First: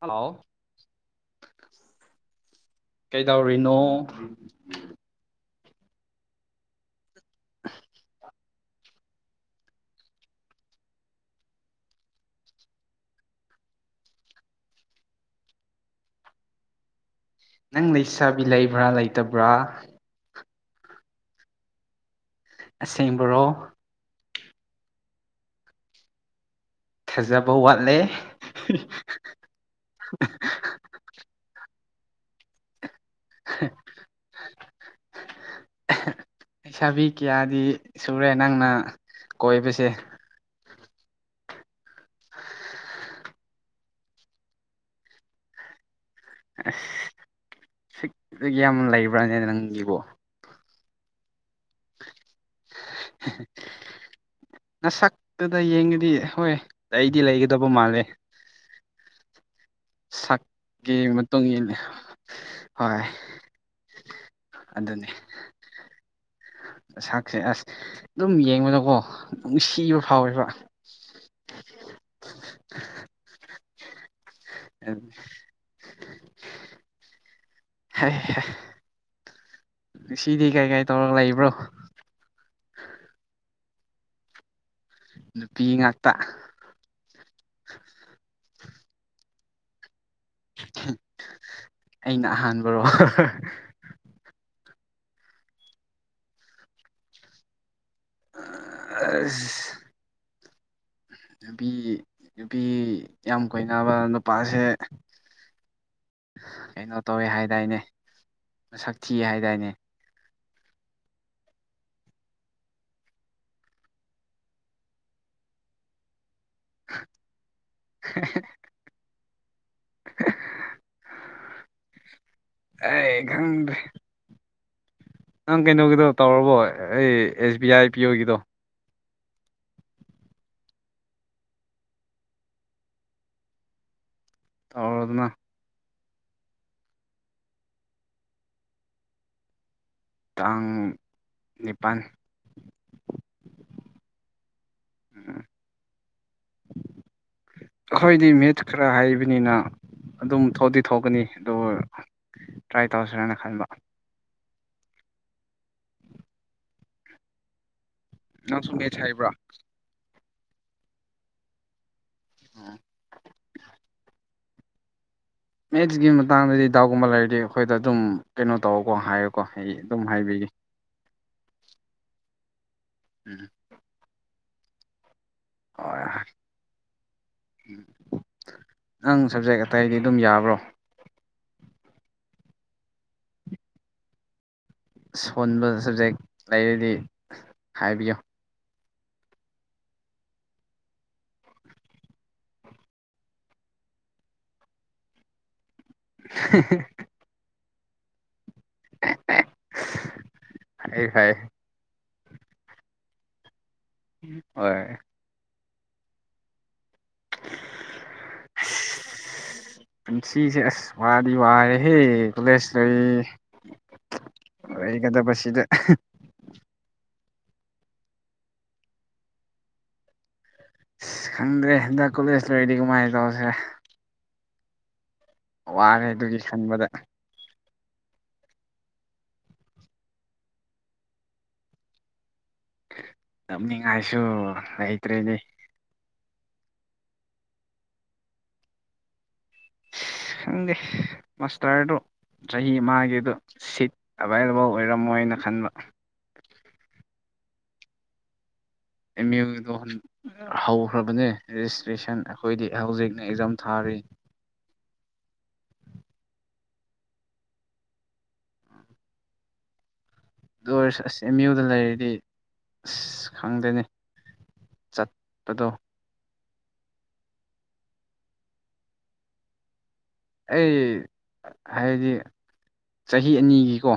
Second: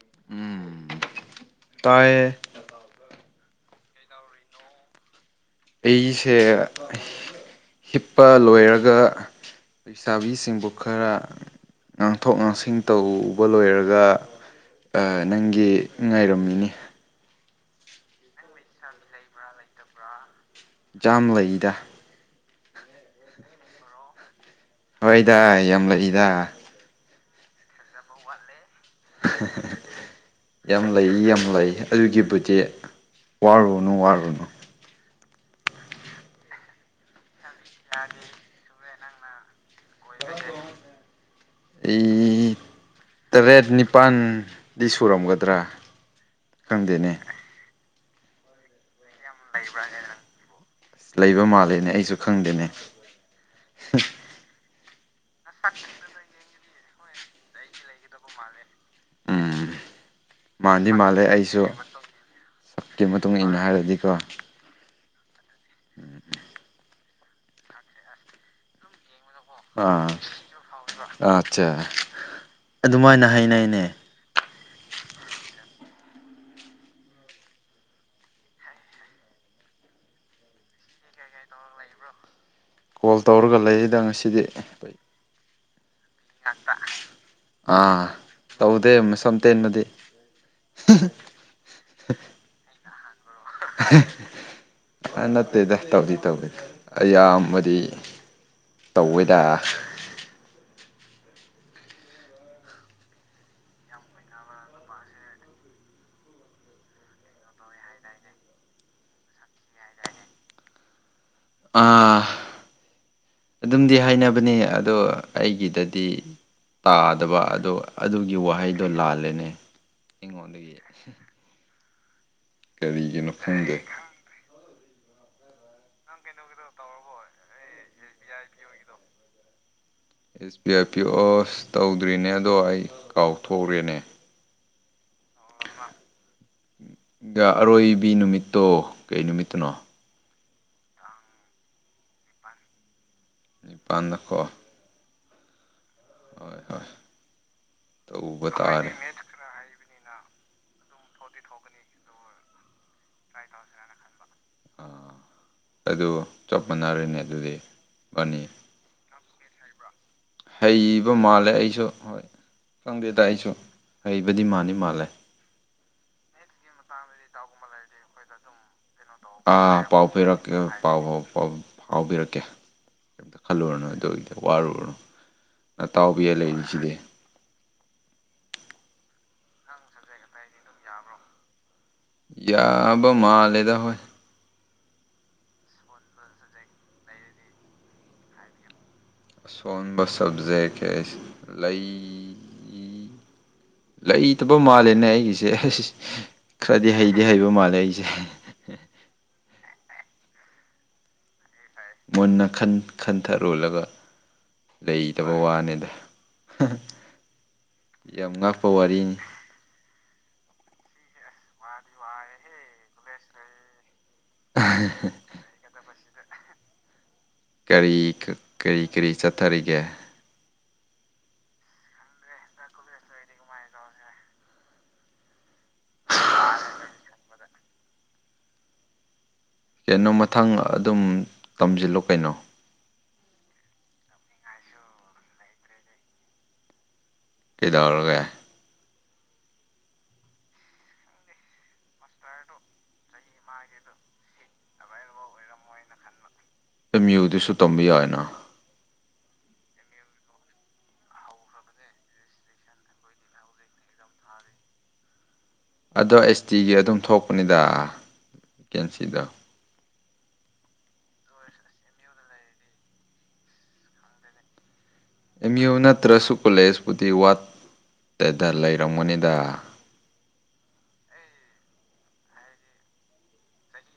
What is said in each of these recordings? Hello ꯎꯝ ꯇꯥꯏꯌꯦ ꯀꯩꯗꯧꯔꯤꯅꯣ ꯑꯩꯁꯦ ꯍꯤꯞꯄ ꯂꯣꯏꯔꯒ ꯂꯩꯁꯥꯕꯤꯁꯤꯡꯕꯨ ꯈꯔ ꯉꯥꯡꯊꯣꯛ ꯉꯥꯡꯁꯤꯟ ꯇꯧꯕ ꯂꯣꯏꯔꯒ ꯑ ꯅꯪꯒꯤ ꯉꯥꯏꯔꯝꯃꯤꯅꯦ ꯅꯪ ꯂꯩꯁꯥꯕꯤ ꯂꯩꯕ꯭ꯔꯥ ꯂꯩꯇꯕ꯭ꯔꯥ ꯌꯥꯝ ꯂꯩꯗ ꯑꯁꯦꯡꯕ꯭ꯔꯣ ꯍꯣꯏꯗ ꯌꯥꯝ ꯂꯩꯗ ꯐꯖꯕ ꯋꯥꯠꯂꯦ ꯌꯥꯝ ꯂꯩ ꯌꯥꯝ ꯂꯩ ꯑꯗꯨꯒꯤꯕꯨꯗꯤ ꯋꯥꯔꯨꯅꯨ ꯋꯥꯔꯨꯅꯨ ꯂꯩꯁꯥꯕꯤ ꯀꯌꯥꯗꯤ ꯁꯨꯔꯦ ꯅꯪꯅ ꯀꯣꯏꯕꯁꯦ ꯑꯩ ꯇꯔꯦꯠ ꯅꯤꯄꯥꯜꯗꯤ ꯁꯨꯔꯝꯒꯗ꯭ꯔꯥ ꯈꯪꯗꯦꯅꯦ ꯁꯤꯛ ꯌꯥꯝ ꯂꯩꯕ ꯂꯩꯕ꯭ꯔꯥꯅꯦ ꯅꯪꯒꯤꯕꯨ ꯑꯁ ꯂꯩꯕ ꯃꯥꯜꯂꯦꯅꯦ ꯑꯩꯁꯨ ꯈꯪꯗꯦꯅꯦ ꯅꯁꯛꯇꯨꯗ ꯌꯦꯡꯉꯗꯤ ꯍꯣꯏ ꯂꯩꯗꯤ ꯂꯩꯒꯗꯕ ꯃꯥꯜꯂꯦ ꯎꯝ ꯃꯥꯥꯟꯗꯤ ꯁꯛꯀꯤ ꯃꯥꯜꯂꯦ ꯃꯇꯨꯡ ꯑꯩꯁꯨ ꯏꯜꯂꯦ ꯁꯛꯀꯤ ꯍꯣꯏ ꯃꯇꯨꯡ ꯏꯟꯅ ꯍꯥꯏꯔꯗꯤꯀꯣ ꯑꯗꯨꯅꯤ ꯁꯥꯛꯁꯦ ꯑꯁ ꯑꯗꯨꯝ ꯌꯦꯡꯕꯗꯀꯣ ꯅꯨꯡꯁꯤꯕ ꯐꯥꯎꯋꯦꯕ ꯑꯥ ꯑꯠꯆꯥ ꯑꯗꯨꯃꯥꯏꯅ ꯍꯥꯏꯩꯅꯩꯅꯦ꯫ [unintelligible] [unintelligible] ꯉꯁꯤꯗꯤ ꯀꯩ ꯀꯩ ꯇꯧꯔꯒ ꯂꯩꯕ꯭ꯔꯣ? [unintelligible] ꯀꯣꯜ ꯇꯧꯔꯒ ꯂꯩꯌꯦꯗ ꯉꯁꯤꯗꯤ ꯫ ꯅꯨꯄꯤ ꯉꯥꯛꯇ ꯑꯥ ꯇꯧꯗꯦ ꯃꯁꯝ ꯇꯦꯟꯕꯗꯤ ꯑꯩꯅ ꯑꯍꯥꯟꯕꯔꯣ? ꯅꯠꯇꯦꯗ ꯇꯧꯗꯤ ꯇꯧꯗꯤ ꯑꯌꯥꯝꯕꯗꯤ ꯇꯧꯋꯦꯗ ꯑꯁ ꯅꯨꯄꯤ ꯅꯨꯄꯤ ꯌꯥꯝ ꯀꯣꯏꯅꯕ ꯅꯨꯄꯥꯁꯦ ꯀꯩꯅꯣ ꯇꯧꯋꯦ ꯍꯥꯏꯗꯥꯏꯅꯦ ꯃꯁꯛ ꯊꯤꯌꯦ ꯍꯥꯏꯗꯥꯏꯅꯦ ꯑꯥ ꯑꯗꯨꯝꯗꯤ ꯍꯥꯏꯅꯕꯅꯤ ꯑꯗꯣ ꯑꯩꯒꯤꯗꯗꯤ ꯇꯥꯗꯕ ꯑꯗꯣ ꯑꯗꯨꯒꯤ ꯋꯥꯍꯩꯗꯣ ꯂꯥꯜꯂꯦꯅꯦ ꯑꯩꯉꯣꯟꯗꯒꯤ ꯑꯦ ꯈꯪꯗꯦ ꯅꯪ ꯀꯩꯅꯣꯒꯤꯗꯣ ꯇꯧꯔꯕꯣ ꯑꯩ ꯑꯦꯁ B I P ꯑꯣꯒꯤꯗꯣ S B I P ꯑꯣꯁ ꯇꯧꯗ꯭ꯔꯤꯅꯦ ꯑꯗꯣ ꯑꯩ ꯀꯥꯎꯊꯣꯛꯎꯔꯦꯅꯦ꯫ ꯇꯧꯔꯣꯗꯅ ꯑꯔꯣꯏꯕꯤ ꯅꯨꯃꯤꯠꯇꯣ ꯀꯩ ꯅꯨꯃꯤꯠꯇꯅꯣ? ꯇꯥꯡ ꯅꯤꯄꯥꯟ ꯅꯤꯄꯥꯟꯗꯀꯣ ꯎꯝ ꯍꯣꯏ ꯑꯈꯣꯏꯗꯤ ꯇꯧꯕ ꯃꯦꯠ ꯈꯔ ꯇꯥꯔꯦ ꯍꯥꯏꯕꯅꯤꯅ ꯑꯗꯨꯝ ꯊꯣꯛꯗꯤ ꯊꯣꯛꯀꯅꯤ ꯑꯗꯨ ꯇ꯭ꯔꯥꯏ ꯇꯧꯁꯔꯅ ꯈꯟꯕ꯫ ꯑꯥ ꯑꯗꯨ ꯆꯞ ꯃꯥꯟꯅꯔꯅꯦ ꯑꯗꯨꯗꯤꯅꯤ ꯕꯥꯅꯤ ꯅꯪ ꯁꯨ ꯃꯦꯠꯆ ꯍꯩꯕ꯭ꯔꯥ? ꯍꯩꯕ ꯃꯥꯜꯂꯦ ꯑꯩꯁꯨ ꯍꯣꯏ ꯈꯪꯗꯦꯗ ꯑꯩꯁꯨ ꯍꯩꯕꯗꯤ ꯃꯥꯟꯗꯤ ꯃꯥꯜꯂꯦ꯫ ꯃꯦꯠꯁꯀꯤ ꯃꯇꯥꯡꯗꯗꯤ ꯗꯥꯎꯠꯒꯨꯝꯕ ꯂꯩꯔꯗꯤ ꯑꯩꯈꯣꯏꯗ ꯑꯗꯨꯝ ꯀꯩꯅꯣ ꯇꯧꯀꯣ ꯍꯥꯏꯌꯣ ꯑꯥ ꯄꯥꯎ ꯄꯤꯔꯛꯀꯦ ꯄꯥꯎ ꯄꯥꯎ ꯐꯥꯎꯕꯤꯔꯛꯀꯦ꯫ ꯀꯩꯝꯇ ꯎꯝ ꯈꯜꯂꯨꯔꯅꯨ ꯑꯗꯨꯒꯤꯗ ꯋꯥꯔꯨꯔꯅꯨ ꯅꯇꯥꯎꯕꯤꯌꯦ ꯂꯩꯔꯤ ꯁꯤꯗꯤ꯫ ꯎꯝ ꯅꯪ ꯁꯞꯖꯦꯛ ꯑꯇꯩꯗꯤ ꯑꯗꯨꯝ ꯌꯥꯕ꯭ꯔꯣ? ꯌꯥꯕ ꯃꯥꯜꯂꯦꯗ ꯍꯣꯏ꯫ ꯁꯣꯟꯕ ꯁꯕꯖꯦꯛ ꯂꯩꯔꯗꯤ ꯍꯥꯏꯕꯤꯌꯣ꯫ ꯑꯁꯣꯟꯕ ꯁꯕꯖꯦꯛ ꯂꯩ ꯂꯩꯇꯕ ꯃꯥꯜꯂꯦꯅꯦ ꯑꯩꯒꯤꯁꯦ ꯈꯔꯗꯤ ꯍꯩꯗꯤ ꯍꯩꯕ ꯃꯥꯜꯂꯦ ꯑꯩꯁꯦ꯫ ꯍꯩ ꯍꯩ ꯃꯨꯟꯅ ꯈꯟ ꯈꯟꯊꯔꯣꯜꯂꯒ ꯍꯣꯏ ꯇꯕ ꯋꯥꯅꯦꯗ ꯌꯥꯝ ꯉꯥꯛꯄ ꯋꯥꯔꯤꯅꯤ꯫ ꯄꯨꯟꯁꯤꯁꯦ ꯑꯁ ꯋꯥꯗꯤ ꯋꯥꯔꯦꯍꯦ ꯀꯣꯂꯦꯖ [unintelligible] ꯑꯣꯏꯒꯗꯕꯁꯤꯗ ꯑꯍꯥ ꯀꯔꯤ ꯀꯥ ꯀꯔꯤ ꯀꯔꯤ ꯆꯠꯊꯔꯤꯒꯦ ꯑꯁ ꯈꯪꯗ꯭ꯔꯦ ꯍꯟꯗꯛ ꯀꯣꯂꯦꯖ ꯂꯣꯏꯔꯗꯤ ꯀꯃꯥꯏꯅ ꯇꯧꯁꯤꯔꯥ ꯋꯥꯔꯦ ꯑꯗꯨꯒꯤ ꯈꯟꯕꯗ ꯀꯩꯅꯣ ꯃꯊꯪ ꯑꯗꯨꯝ ꯇꯝꯁꯤꯜꯂꯣ ꯀꯩꯅꯣ ꯇꯝꯅꯤꯡꯉꯥꯏꯁꯨ ꯂꯩꯇ꯭ꯔꯦꯅꯦ ꯀꯩꯗꯧꯔꯒꯦ ꯈꯪꯗꯦ ꯃꯥꯁꯇꯔꯗꯣ ꯆꯍꯤ ꯑꯃꯒꯤꯗꯣ ꯁꯤꯠ ꯑꯦꯕꯥꯏꯂꯦꯕꯜ ꯑꯣꯏꯔꯝꯃꯣꯏꯅ ꯈꯟꯕ ꯑꯦꯝ ꯌꯨꯗꯨꯁꯨ ꯇꯝꯕ ꯌꯥꯏꯅ ꯑꯦꯝ ꯌꯨꯗꯣ ꯍꯟ ꯍꯧꯈ꯭ꯔꯕꯅꯦ ꯔꯦꯖꯤꯁꯇ꯭ꯔꯦꯁꯟ ꯑꯩꯈꯣꯏꯗꯤ ꯍꯧꯖꯤꯛ ꯑꯦꯛꯖꯥꯝ ꯊꯥꯔꯤ ꯑꯗꯣ ꯑꯩꯁ ꯇꯤꯒꯤ ꯑꯗꯨꯝ ꯊꯣꯛꯄꯅꯤꯗ ꯚꯦꯀꯦꯟꯁꯤꯗꯣ ꯗꯨ ꯑꯣꯏꯔꯁꯨ ꯑꯁ ꯑꯦꯝ ꯌꯨꯗ ꯂꯩꯔꯗꯤ ꯑꯁ ꯈꯪꯗꯦꯅꯦ ꯆꯠ ꯑꯦꯝ ꯌꯨ ꯅꯠꯇ꯭ꯔꯁꯨ ꯀꯣꯂꯦꯖꯄꯨꯗꯤ ꯋꯥꯠ ꯇꯦꯗ ꯂꯩꯔꯝꯒꯅꯤꯗ ꯑꯩ ꯍꯥꯏꯗꯤ ꯆꯍꯤ ꯑꯅꯤꯒꯤꯀꯣ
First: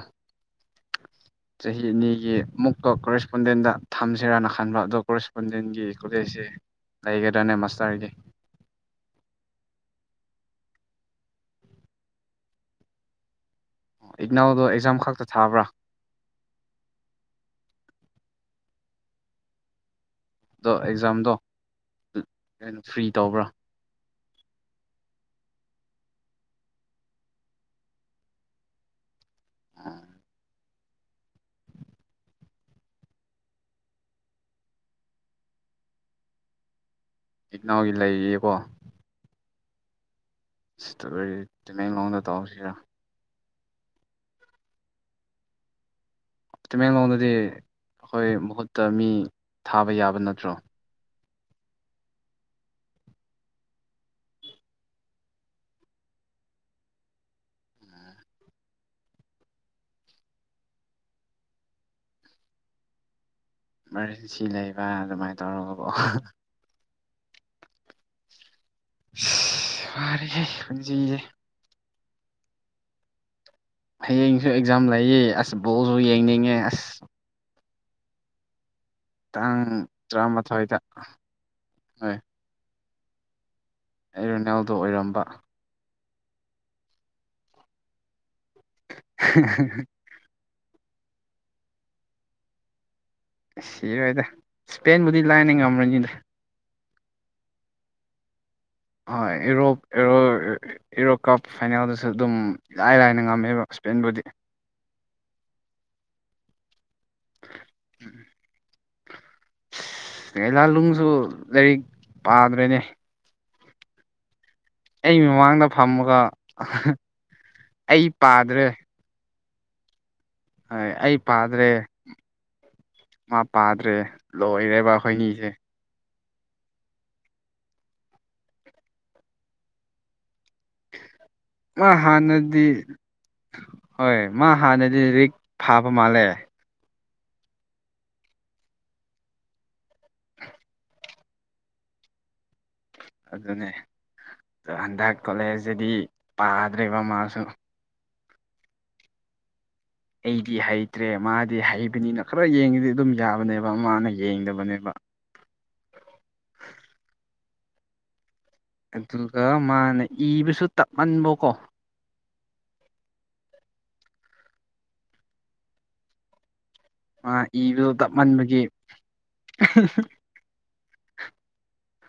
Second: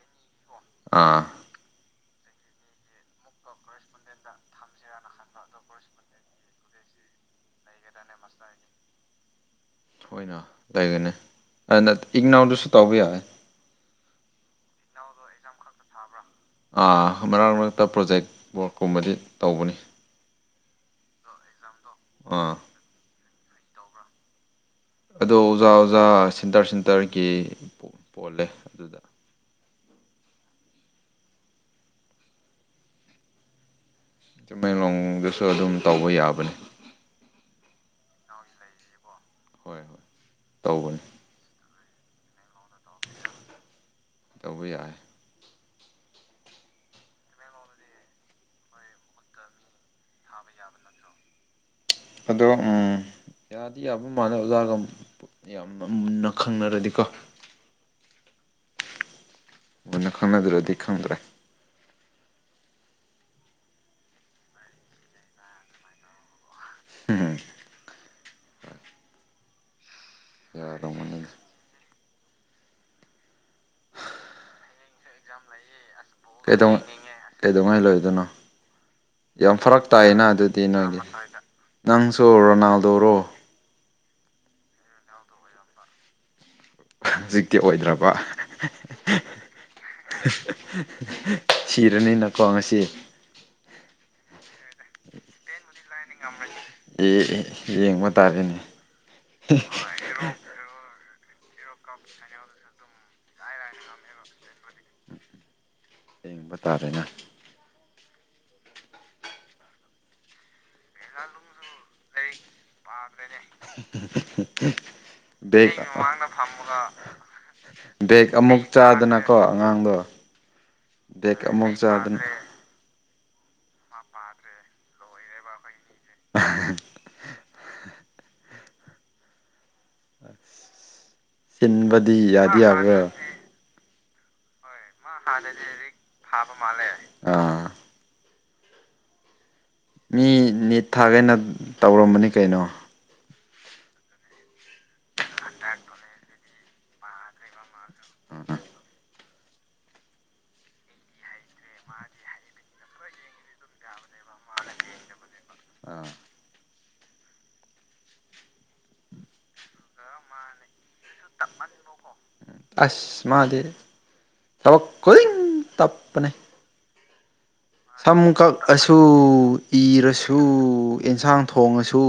ꯑꯥ ꯆꯍꯤ ꯑꯅꯤꯒꯤ ꯑꯃꯨꯛꯀ ꯀꯣꯔꯦꯁꯄꯣꯟꯗꯦꯟꯗ ꯊꯝꯁꯤꯔꯥꯅ ꯈꯟꯕ ꯑꯗꯣ ꯀꯣꯔꯦꯁꯄꯣꯟꯗꯦꯟꯒꯤ ꯀꯣꯂꯦꯖꯁꯦ ꯂꯩꯒꯗ꯭ꯔꯅꯦ ꯃꯥꯁꯇꯔꯒꯤ ꯍꯣꯏꯅ ꯂꯩꯒꯅꯤ ꯑꯅ ꯏꯒꯅꯧꯗꯁꯨ ꯇꯧꯕ ꯌꯥꯏ ꯏꯒꯅꯧꯗꯣ ꯑꯦꯛꯖꯥꯝ ꯈꯛꯇ ꯊꯥꯕ꯭ꯔꯥ ꯑꯥ ꯃꯔꯛ ꯃꯔꯛꯇ ꯄ꯭ꯔꯣꯖꯦꯛ ꯋꯥꯔꯛꯀꯨꯝꯕꯗꯤ ꯇꯧꯕꯅꯤ ꯑꯗꯣ ꯑꯦꯛꯖꯥꯝꯗꯣ ꯑꯥ [unintelligible] ꯐ꯭ꯔꯤ ꯇꯧꯕ꯭ꯔꯥ ꯑꯗꯣ ꯑꯣꯖꯥ ꯑꯣꯖꯥ ꯁꯤꯟꯇꯔ ꯁꯤꯟꯇꯔꯒꯤ ꯄꯣꯜ ꯄꯣꯜꯂꯦ ꯑꯗꯨꯗ ꯑꯥ ꯇꯝꯃꯦꯡꯂꯣꯡꯗꯁꯨ ꯑꯗꯨꯝ ꯇꯧꯕ ꯌꯥꯕꯅꯦ ꯏꯛꯅꯧꯒꯤ ꯂꯩꯔꯤꯌꯦꯀꯣ ꯍꯣꯏ ꯍꯣꯏ ꯇꯧꯕꯅꯤ ꯁꯤꯇꯔꯤ ꯇꯃꯦꯡꯂꯣꯡꯗ ꯇꯧꯁꯤꯔꯥ ꯇꯧꯕ ꯌꯥꯏ ꯇꯃꯦꯡꯂꯣꯡꯗꯗꯤ ꯑꯩꯈꯣꯏ ꯃꯍꯨꯠꯇ ꯃꯤ ꯊꯥꯕ ꯌꯥꯕ ꯅꯠꯇ꯭ꯔꯣ ꯑꯗꯣ ꯎꯝ ꯌꯥꯗꯤ ꯌꯥꯕ ꯃꯥꯜꯂꯦ ꯑꯣꯖꯥꯒꯝ ꯌꯥꯝꯅ ꯃꯨꯟꯅ ꯈꯪꯅꯔꯗꯤꯀꯣ ꯃꯨꯟꯅ ꯈꯪꯅꯗꯔꯗꯤ ꯈꯪꯗ꯭ꯔꯦ ꯏꯃꯥꯔꯖꯦꯟꯁꯤ ꯂꯩꯕ ꯑꯗꯨꯃꯥꯏꯅ ꯇꯧꯔꯒ ꯀꯣ ꯎꯨꯝꯍ ꯁꯤ ꯋꯥꯔꯦꯍꯦ ꯄꯨꯟꯁꯤꯁꯦ ꯌꯥꯗꯧꯕꯅꯤꯗ ꯍꯌꯦꯡꯁꯨ ꯑꯦꯛꯖꯥꯝ ꯂꯩꯌꯦ ꯑꯁ ꯕꯣꯜꯁꯨ ꯌꯦꯡꯅꯤꯡꯉꯦ ꯀꯩꯗꯧ ꯑꯁ ꯀꯩꯗꯧꯉꯩ ꯂꯣꯏꯗꯣꯏꯅꯣ ꯌꯥꯝ ꯇꯥꯡ ꯐꯔꯛ ꯇꯥꯏꯌꯦꯅ ꯑꯗꯨꯗꯤ ꯇꯔꯥꯃꯥꯊꯣꯏꯗ ꯅꯣꯏꯒꯤ ꯍꯣꯏ ꯅꯪꯁꯨ ꯔꯣꯅꯥꯜꯗꯣꯔꯣ ꯑꯩ ꯔꯣꯅꯦꯜꯗꯣ ꯑꯣꯏꯔꯝꯕ ꯍꯧꯖꯤꯛꯇꯤ ꯑꯣꯏꯗ꯭ꯔꯕ ꯍꯥ ꯍꯥ ꯍꯥ ꯍ ꯍ ꯍꯥ ꯁꯤꯔꯅꯤꯅꯀꯣ ꯉꯁꯤ ꯁꯤꯔꯣꯏꯗ ꯏꯁꯄꯦꯟꯕꯨꯗꯤ ꯂꯥꯏꯅ ꯉꯝꯔꯅꯤ ꯑꯦ ꯑꯦ ꯌꯦꯡꯕ ꯇꯥꯔꯦꯅꯦ ꯍꯣꯏ ꯑꯦꯔꯣꯞ ꯑꯦꯔꯣ [unintelligible] ꯑꯦꯔꯣ ꯀꯞ ꯐꯥꯏꯅꯦꯜꯗꯁꯨ ꯑꯗꯨꯝ ꯏꯂꯥꯏ ꯂꯥꯏꯅ ꯉꯝꯃꯦꯕ ꯁ꯭ꯄꯦꯟꯕꯨꯗꯤ ꯌꯦꯡꯕ ꯇꯥꯔꯦꯅ [unintelligible] ꯁꯨ ꯂꯥꯏꯔꯤꯛ ꯄꯥꯗ꯭ꯔꯦꯅꯦ ꯑꯩ [unintelligible] ꯃꯃꯥꯡꯗ ꯗꯦꯛ ꯐꯝꯃꯒ ꯑꯩ ꯕꯦꯛ ꯑꯃꯨꯛ ꯄꯥꯗ꯭ꯔꯦ ꯆꯥꯗꯅ ꯀꯣ ꯑꯉꯥꯡꯗꯣ ꯍꯣꯏ ꯑꯩ ꯕꯦꯛ ꯄꯥꯗ꯭ꯔꯦ ꯑꯃꯨꯛ ꯆꯥꯗꯅ ꯃꯥ ꯄꯥꯗ꯭ꯔꯦ ꯂꯣꯏꯔꯦꯕ ꯑꯩꯈꯣꯏꯅꯤꯁꯦ [unintelligible] ꯃꯥ ꯆꯤꯟꯕꯗꯤ ꯌꯥꯗꯤ ꯍꯥꯟꯅꯗꯤ ꯌꯥꯕ꯭ꯔꯥ ꯍꯣꯏ ꯃꯥ ꯍꯥꯟꯅꯗꯤ ꯂꯥꯏꯔꯤꯛ ꯐꯥꯕ ꯃꯥꯜꯂꯦ ꯃꯥꯜꯂꯦ ꯑꯥ ꯃꯤ ꯅꯤꯠ ꯊꯥꯒꯦꯅ ꯇꯧꯔꯝꯕꯅꯤ ꯀꯩꯅꯣ ꯑꯗꯨꯅꯦ ꯇꯣ ꯍꯟꯗꯛ ꯀꯣꯂꯦꯖꯇꯗꯤ ꯄꯥꯗ꯭ꯔꯦꯕ ꯃꯥꯁꯨ ꯑꯩꯗꯤ ꯍꯩꯇ꯭ꯔꯦ ꯃꯥꯗꯤ ꯍꯩꯕꯅꯤꯅ ꯈꯔ ꯌꯦꯡꯉꯤꯗꯤ ꯑꯗꯨꯝ ꯌꯥꯕꯅꯦꯕ ꯃꯥꯅ ꯌꯦꯡꯗꯕꯅꯦꯕ ꯑꯥ ꯑꯗꯨꯒ ꯃꯥꯅ ꯏꯕꯁꯨ ꯇꯞꯃꯟꯕꯀꯣ ꯑꯁ ꯃꯥꯗꯤ ꯊꯕꯛ ꯈꯨꯗꯤꯡ ꯇꯞꯄꯅꯦ ꯃꯥꯏ ꯁꯝ ꯀꯛꯑꯁꯨ ꯏꯔꯁꯨ ꯑꯦꯟꯁꯥꯡ ꯊꯣꯡꯉꯁꯨ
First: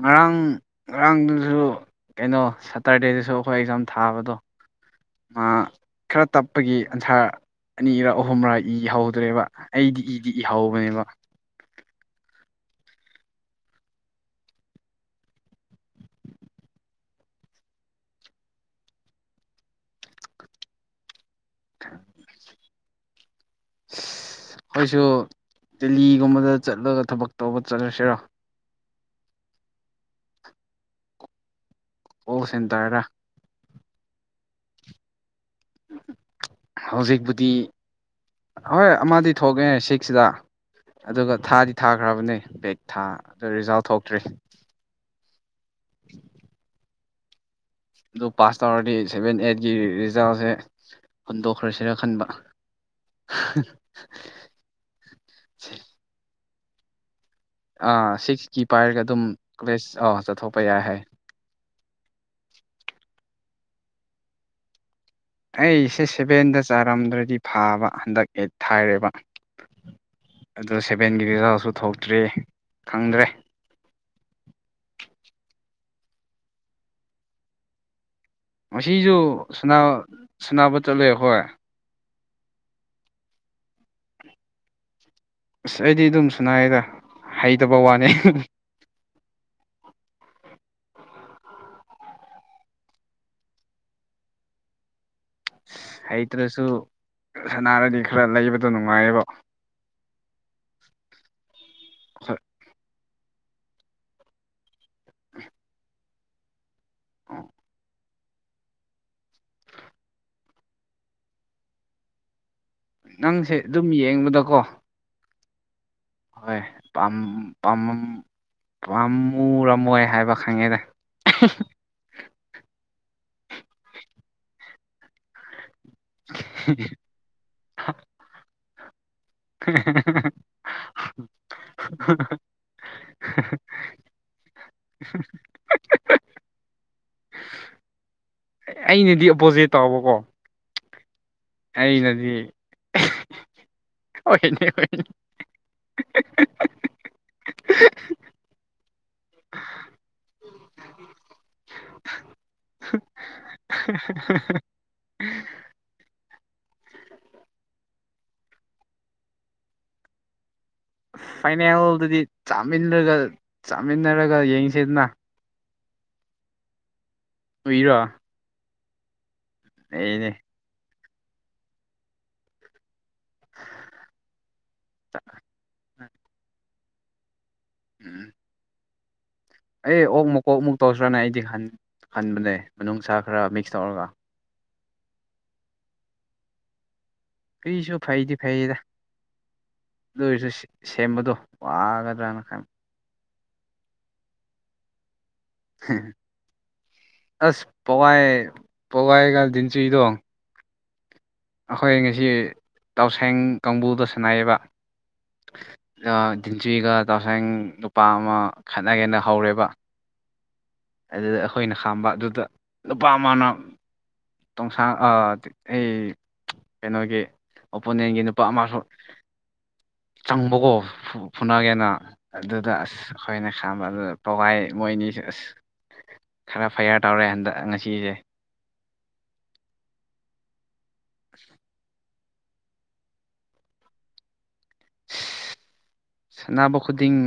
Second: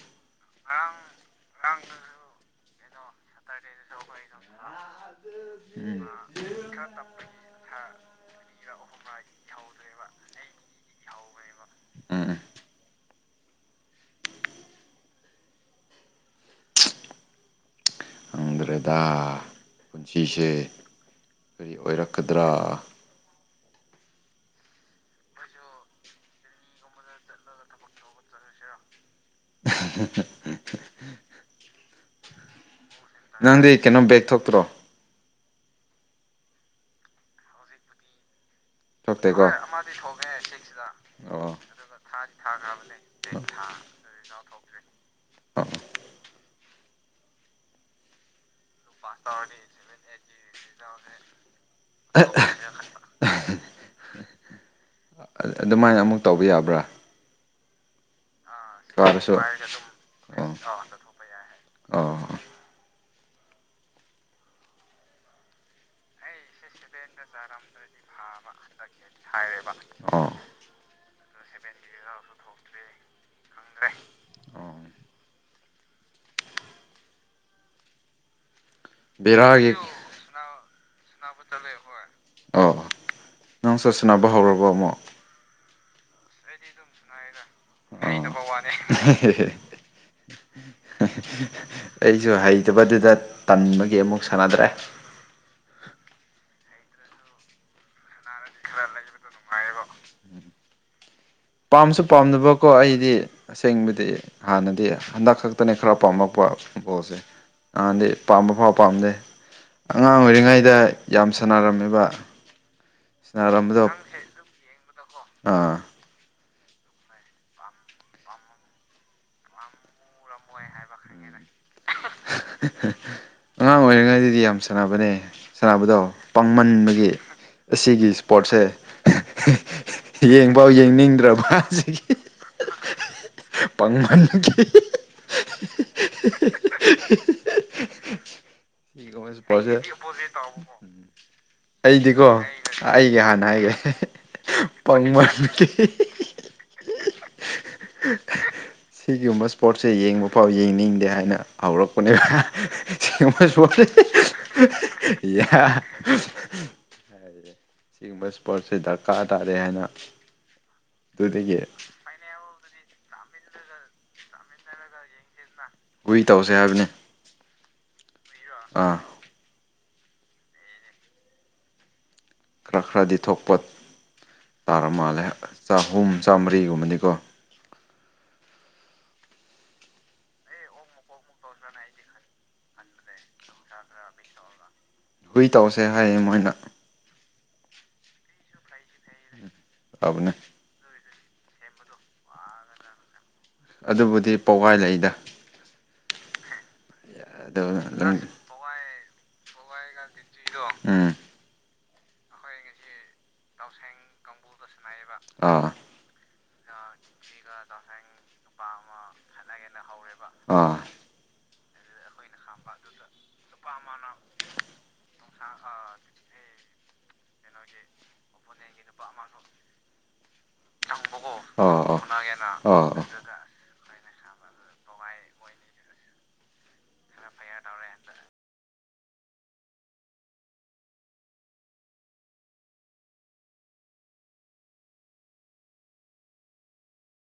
ꯉꯔꯥꯡ ꯉꯔꯥꯡꯗꯨꯁꯨ ꯀꯩꯅꯣ ꯁꯇꯔꯗꯦꯗꯁꯨ ꯑꯩꯈꯣꯏ ꯑꯦꯛꯖꯥꯝ ꯊꯥꯕꯗꯣ ꯃꯥ ꯎꯝ ꯈꯔ ꯇꯞꯄꯒꯤ ꯑꯟꯁꯥꯔ ꯑꯅꯤꯔ ꯑꯍꯨꯝꯔꯥ ꯏꯍꯧꯗ꯭ꯔꯦꯕ ꯑꯩꯗꯤ ꯏꯗꯤ ꯏꯍꯧꯕꯅꯦꯕ ꯎꯝ ꯎꯝ ꯈꯪꯗ꯭ꯔꯦꯗ ꯄꯨꯟꯁꯤꯁꯦ ꯀꯔꯤ ꯑꯣꯏꯔꯛꯀꯗ꯭ꯔꯥ [unintelligible] ꯑꯩꯈꯣꯏꯁꯨ ꯗꯦꯜꯂꯤꯒꯨꯝꯕꯗ ꯆꯠꯂꯒ ꯊꯕꯛ ꯇꯧꯕ ꯆꯠꯂꯁꯤꯔ [unintelligible] ꯀꯣꯜ ꯁꯦꯟꯇꯔꯥ ꯅꯪꯗꯤ ꯀꯩꯅꯣ ꯕꯦꯛ ꯊꯣꯛꯇ꯭ꯔꯣ ꯍꯧꯖꯤꯛꯄꯨꯗꯤ ꯍꯣꯏ ꯑꯃꯗꯤ ꯊꯣꯛꯇꯦꯀꯣ ꯊꯣꯛꯑꯦ ꯁꯤꯛꯁꯗ ꯑꯗꯨꯒ ꯑꯣ ꯊꯥꯗꯤ ꯊꯥꯈ꯭ꯔꯕꯅꯦ ꯕꯦꯛ ꯊꯥ ꯑꯗꯨ ꯔꯤꯖꯜ ꯊꯣꯛꯇ꯭ꯔꯤ ꯑꯥ ꯑꯗꯨ ꯄꯥꯁ ꯇꯧꯔꯗꯤ ꯁꯚꯦꯟ ꯑꯩꯠꯀꯤ ꯔꯤ ꯔꯤꯖꯜꯁꯦ ꯍꯨꯟꯗꯣꯛꯈ꯭ꯔꯁꯤꯔ ꯈꯟꯕ ꯑꯗꯨꯃꯥꯏꯅ ꯑꯃꯨꯛ ꯇꯧꯕ ꯌꯥꯕ꯭ꯔꯥ ꯑꯥ ꯁꯤꯛꯁꯀꯤ ꯄꯥꯏꯔꯒ ꯑꯗꯨꯝ ꯀꯥꯔꯁꯨ ꯀꯣꯂꯦꯖ ꯑꯥꯎ ꯑꯣ ꯆꯠꯊꯣꯛꯄ ꯌꯥꯏ ꯍꯥꯏ ꯑꯣ ꯑꯩ ꯏꯁꯦ ꯁꯦꯕꯦꯟꯗ ꯁꯦꯚꯦꯟꯗ ꯆꯥꯔꯝꯗ꯭ꯔꯗꯤ ꯐꯥꯕ ꯍꯟꯗꯛ ꯊꯥꯏꯔꯦꯕ [unintelligible] ꯑꯥꯎ ꯑꯗꯨ ꯁꯚꯦꯟꯒꯤ ꯔꯤꯖꯥꯜꯁꯨ ꯊꯣꯛꯇ꯭ꯔꯤ ꯈꯪꯗ꯭ꯔꯦ ꯑꯣ ꯉꯁꯤꯁꯨ ꯕꯦꯔꯥꯒꯤ ꯁꯅꯥꯕ ꯁꯅꯥꯕ ꯆꯠꯂꯦ ꯑꯩꯈꯣꯏ ꯑꯥ ꯅꯪꯁꯨ ꯁꯥꯟꯅꯕ ꯍꯧꯔꯕꯣ ꯑꯃꯨꯛ ꯑꯁ ꯑꯩꯗꯤ ꯑꯗꯨꯝ ꯁꯅꯥꯏꯗ ꯍꯩꯇꯕ ꯋꯥꯅꯤ ꯑꯣ ꯑꯩꯁꯨ ꯍꯩꯇꯕꯗꯨꯗ ꯇꯟꯕꯒꯤ ꯑꯃꯨꯛ ꯁꯥꯟꯅꯗ꯭ꯔꯦ ꯍꯩꯇ꯭ꯔꯁꯨ ꯁꯅꯥꯔꯗꯤ ꯈꯔ ꯂꯩꯕꯗꯣ ꯅꯨꯡꯉꯥꯏꯌꯦꯕ ꯄꯥꯝꯁꯨ ꯍꯣꯏ ꯄꯥꯝꯗꯕꯀꯣ ꯑꯩꯗꯤ ꯑꯁꯦꯡꯕꯗꯤ ꯍꯥꯟꯅꯗꯤ ꯍꯟꯗꯛ ꯈꯛꯇꯅꯦ ꯈꯔ ꯄꯥꯝꯃꯛꯄ ꯕꯣꯜꯁꯦ ꯍꯥꯟꯅꯗꯤ ꯄꯥꯝꯕ ꯐꯥꯎ ꯄꯥꯝꯗꯦ ꯑꯉꯥꯡ ꯑꯣꯏꯔꯤꯉꯩꯗ ꯌꯥꯝ ꯁꯥꯟꯅꯔꯝꯃꯤꯕ ꯅꯪꯁꯦ ꯑꯗꯨꯝ ꯌꯦꯡꯕꯗꯀꯣ ꯑꯥ ꯍꯣꯏ ꯄꯝ ꯄꯥꯝꯃꯝ ꯄꯥꯝꯃꯨꯔꯝꯃꯣꯏ ꯍꯥꯏꯕ ꯈꯪꯉꯦꯅꯦ ꯑꯉꯥꯡ ꯑꯣꯏꯔꯤꯉꯩꯗꯗꯤ ꯌꯥꯝ ꯁꯥꯟꯅꯕꯅꯦ ꯁꯥꯟꯅꯕꯗꯣ ꯄꯥꯡꯃꯟꯕꯒꯤ ꯑꯁꯤꯒꯤ ꯏꯁꯄꯣꯔꯠꯁꯦ ꯌꯦꯡꯐꯥꯎ ꯌꯦꯡꯅꯤꯡꯗ꯭ꯔꯕ ꯍꯖꯤꯛꯀꯤ ꯄꯪꯃꯈꯤ [unintelligible] [unintelligible] [unintelligible] ꯑꯩꯅꯗꯤ ꯑꯣꯄꯣꯖꯤꯠ [unintelligible] ꯇꯧꯕꯀꯣ [inaudible] ꯑꯩꯗꯤꯀꯣ ꯑꯩꯅꯗꯤ ꯑꯩꯒꯤ ꯍꯥꯟꯅ ꯍꯥꯏꯒꯦ ꯍꯣꯏꯅꯦ ꯍꯣꯏꯅꯦ ꯄꯥꯡꯃꯟꯈꯤ [unintelligible] ꯁꯤꯒꯨꯝꯕ ꯁꯄꯣꯔꯠꯁꯦ ꯌꯦꯡꯕ ꯐꯥꯎ ꯌꯦꯡꯅꯤꯡꯗꯦ ꯍꯥꯏꯅ ꯍꯧꯔꯛꯄꯅꯦꯕ ꯁꯤꯒꯨꯝꯕ ꯏꯁꯄꯣꯔꯠꯁꯦ [unintelligible] [unintelligible] ꯌꯥ [unintelligible] ꯁꯤꯒꯨꯝꯕ ꯏꯁꯄꯣꯔꯠꯁꯦ ꯗꯔꯀꯥꯔ ꯇꯥꯗꯦ ꯍꯥꯏꯅ ꯑꯗꯨꯗꯒꯤ ꯐꯥꯏꯅꯦꯜꯗꯗꯤ ꯆꯥꯃꯤꯟꯅꯔꯒ ꯆꯥꯃꯤꯟꯅꯔꯒ ꯌꯦꯡꯁꯤꯗꯅ ꯍꯨꯏ ꯇꯧꯁꯦ ꯍꯥꯏꯕꯅꯤ ꯍꯨꯏꯔꯣ ꯑꯥ ꯑꯩꯅꯦ ꯈꯔ ꯈꯔꯗꯤ ꯊꯣꯛꯄ ꯇꯥꯔ ꯃꯥꯜꯂꯦ ꯆꯍꯨꯝ ꯆꯥꯝꯃꯔꯤꯒꯨꯝꯕꯗꯤꯀꯣ ꯎꯝ ꯑꯩ ꯑꯣꯛ ꯃꯨꯛ ꯀꯣꯛ ꯃꯨꯛ ꯇꯧꯁꯤ꯭ꯔꯥꯅꯦ ꯑꯩꯗꯤ ꯍꯟꯕꯅꯦ ꯃꯅꯨꯡꯁꯥ ꯈꯔ ꯃꯤꯛꯁ ꯇꯧꯔꯒ ꯍꯨꯏ ꯇꯧꯁꯦ ꯍꯥꯏꯌꯦ ꯃꯣꯏꯅ ꯍꯨꯏꯁꯨ ꯐꯩꯗꯤ ꯐꯩꯌꯦꯗ ꯇꯧꯕꯅꯦ ꯑꯗꯨꯣꯏꯔꯁꯨ ꯁꯦꯝꯕꯗꯣ ꯋꯥꯒꯗ꯭ꯔꯅ ꯈꯟꯕ ꯑꯗꯨꯕꯨꯗꯤ ꯄꯒꯥꯏ ꯂꯩꯗ ꯑꯁ ꯑꯗꯨꯅ ꯑꯗꯨꯝ ꯄꯋꯥꯏ ꯄꯋꯥꯏ [unintelligible] ꯎꯝ ꯑꯩꯈꯣꯏ ꯉꯁꯤ ꯇꯎꯁꯦꯡ ꯀꯥꯡꯕꯨꯗ ꯁꯅꯥꯏꯌꯦꯕ ꯑꯥ ꯗꯤꯟꯆꯨꯏꯒ ꯇꯎꯁꯦꯡ ꯅꯨꯨꯄꯥ ꯑꯃ ꯈꯠꯅꯒꯦꯅ ꯍꯧꯔꯦꯕ ꯑꯥ ꯑꯗꯨꯗ ꯑꯩꯈꯣꯏꯅ ꯈꯥꯝꯕ ꯑꯗꯨꯗ ꯅꯨꯨꯄꯥ ꯑꯃꯅ ꯇꯣꯡꯁꯥꯡ ꯑꯩ ꯀꯩꯅꯣꯒꯤ ꯑꯣꯄꯣꯅꯦꯟꯒꯤ ꯅꯨꯄꯥ ꯑꯃꯁꯁꯨ ꯆꯪꯕꯀꯣ ꯐꯨꯅꯒꯦꯅ ꯑꯣ ꯑꯣ ꯑꯗꯨꯗ ꯑꯣ ꯑꯁ ꯑꯣ ꯑꯩꯈꯣꯏꯅ ꯈꯥꯝꯕ ꯑꯗꯨꯗ ꯄꯒꯥꯏ ꯃꯣꯏꯅꯤꯁꯨ ꯑꯁ ꯈꯔ ꯐꯩꯌꯥꯥꯔ ꯇꯧꯔꯦ ꯍꯟꯗꯛ ꯉꯁꯤꯁꯦ ꯑꯁ ꯁꯅꯥꯕ ꯈꯨꯗꯤꯡ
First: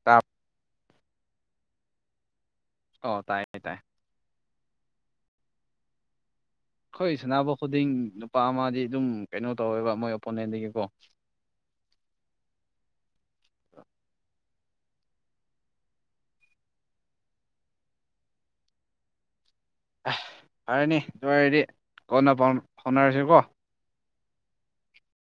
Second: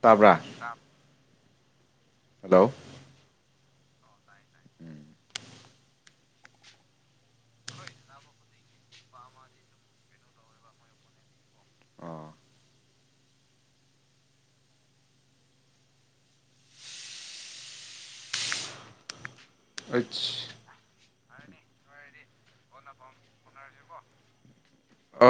ꯇꯥꯕ꯭ꯔꯥ ꯍꯂꯣ ꯑꯣ ꯇꯥꯏꯌꯦ ꯇꯥꯏ ꯎꯝ ꯑꯩꯈꯣꯏ ꯁꯥꯟꯅꯕ ꯈꯨꯗꯤꯡ ꯅꯨꯄꯥ ꯑꯃꯗꯤ ꯑꯗꯨꯝ ꯀꯩꯅꯣ ꯇꯧꯋꯦꯕ ꯃꯣꯏ ꯑꯣꯄꯣꯅꯦꯟꯗꯒꯤꯀꯣ ꯑꯣ [unintelligible] ꯑꯦ ꯑꯩꯁ ꯐꯔꯅꯤ ꯑꯗꯨ ꯑꯣꯏꯔꯗꯤ ꯀꯣꯟꯅꯥ ꯄꯥꯎ ꯐꯥꯎꯅꯔꯁꯤꯀꯣ ꯑ